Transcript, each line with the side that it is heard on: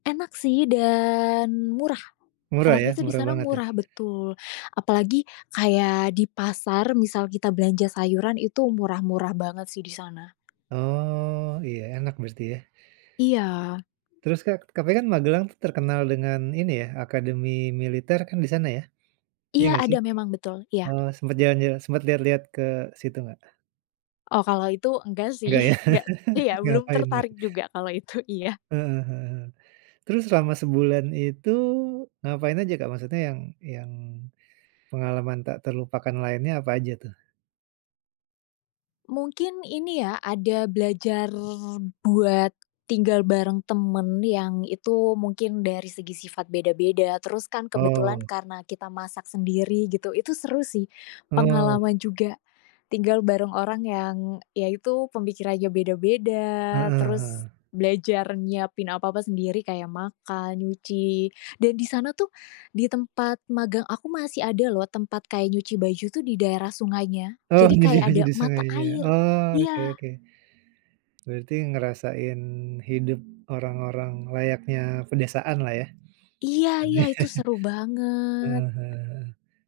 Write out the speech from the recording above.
left: Enak sih, dan murah.
right: Murah,
left: Enaknya
right: ya?
left: tuh di
right: Murah
left: sana tuh
right: banget, ya?
left: murah betul. Apalagi kayak di pasar, misal kita belanja sayuran itu murah-murah banget sih di sana.
right: Oh, iya. Enak berarti, ya?
left: Iya.
right: Terus Kak, katanya Magelang tuh terkenal dengan, ini ya, akademi militer kan di sana, ya? Iya,
left: Iya,
right: nggak sih?
left: ada, memang betul. Iya.
right: Eee, sempet jalan-jalan sempet lihat-lihat ke situ nggak?
left: Oh, kalau itu enggak sih,
right: Enggak, ya?
left: enggak iya, belum
right: Ngapain, ya?
left: tertarik juga kalau itu iya.
right: Heeh heeh. Terus selama sebulan itu, ngapain aja, Kak? Maksudnya yang yang pengalaman tak terlupakan lainnya apa aja, tuh?
left: Mungkin ini ya, ada belajar buat tinggal bareng temen, yang itu mungkin dari segi sifat beda-beda, terus kan kebetulan
right: Oh.
left: karena kita masak sendiri gitu, itu seru sih.
right: Oh.
left: Pengalaman juga. Tinggal bareng orang yang ya, itu, pemikirannya beda-beda,
right: Heeh heeh.
left: terus belajar nyiapin apa-apa sendiri kayak makan, nyuci, dan di sana tuh di tempat magang aku masih ada loh tempat kayak nyuci baju tuh di daerah sungainya.
right: Oh,
left: Jadi,
right: nyuci
left: kayak
right: baju
left: ada
right: di
left: mata
right: sungainya.
left: air,
right: Oh, oke
left: iya.
right: oke. Berarti ngerasain hidup orang-orang layaknya pedesaan lah, ya?
left: Iya iya, itu seru banget.
right: Heeh heeh heeh.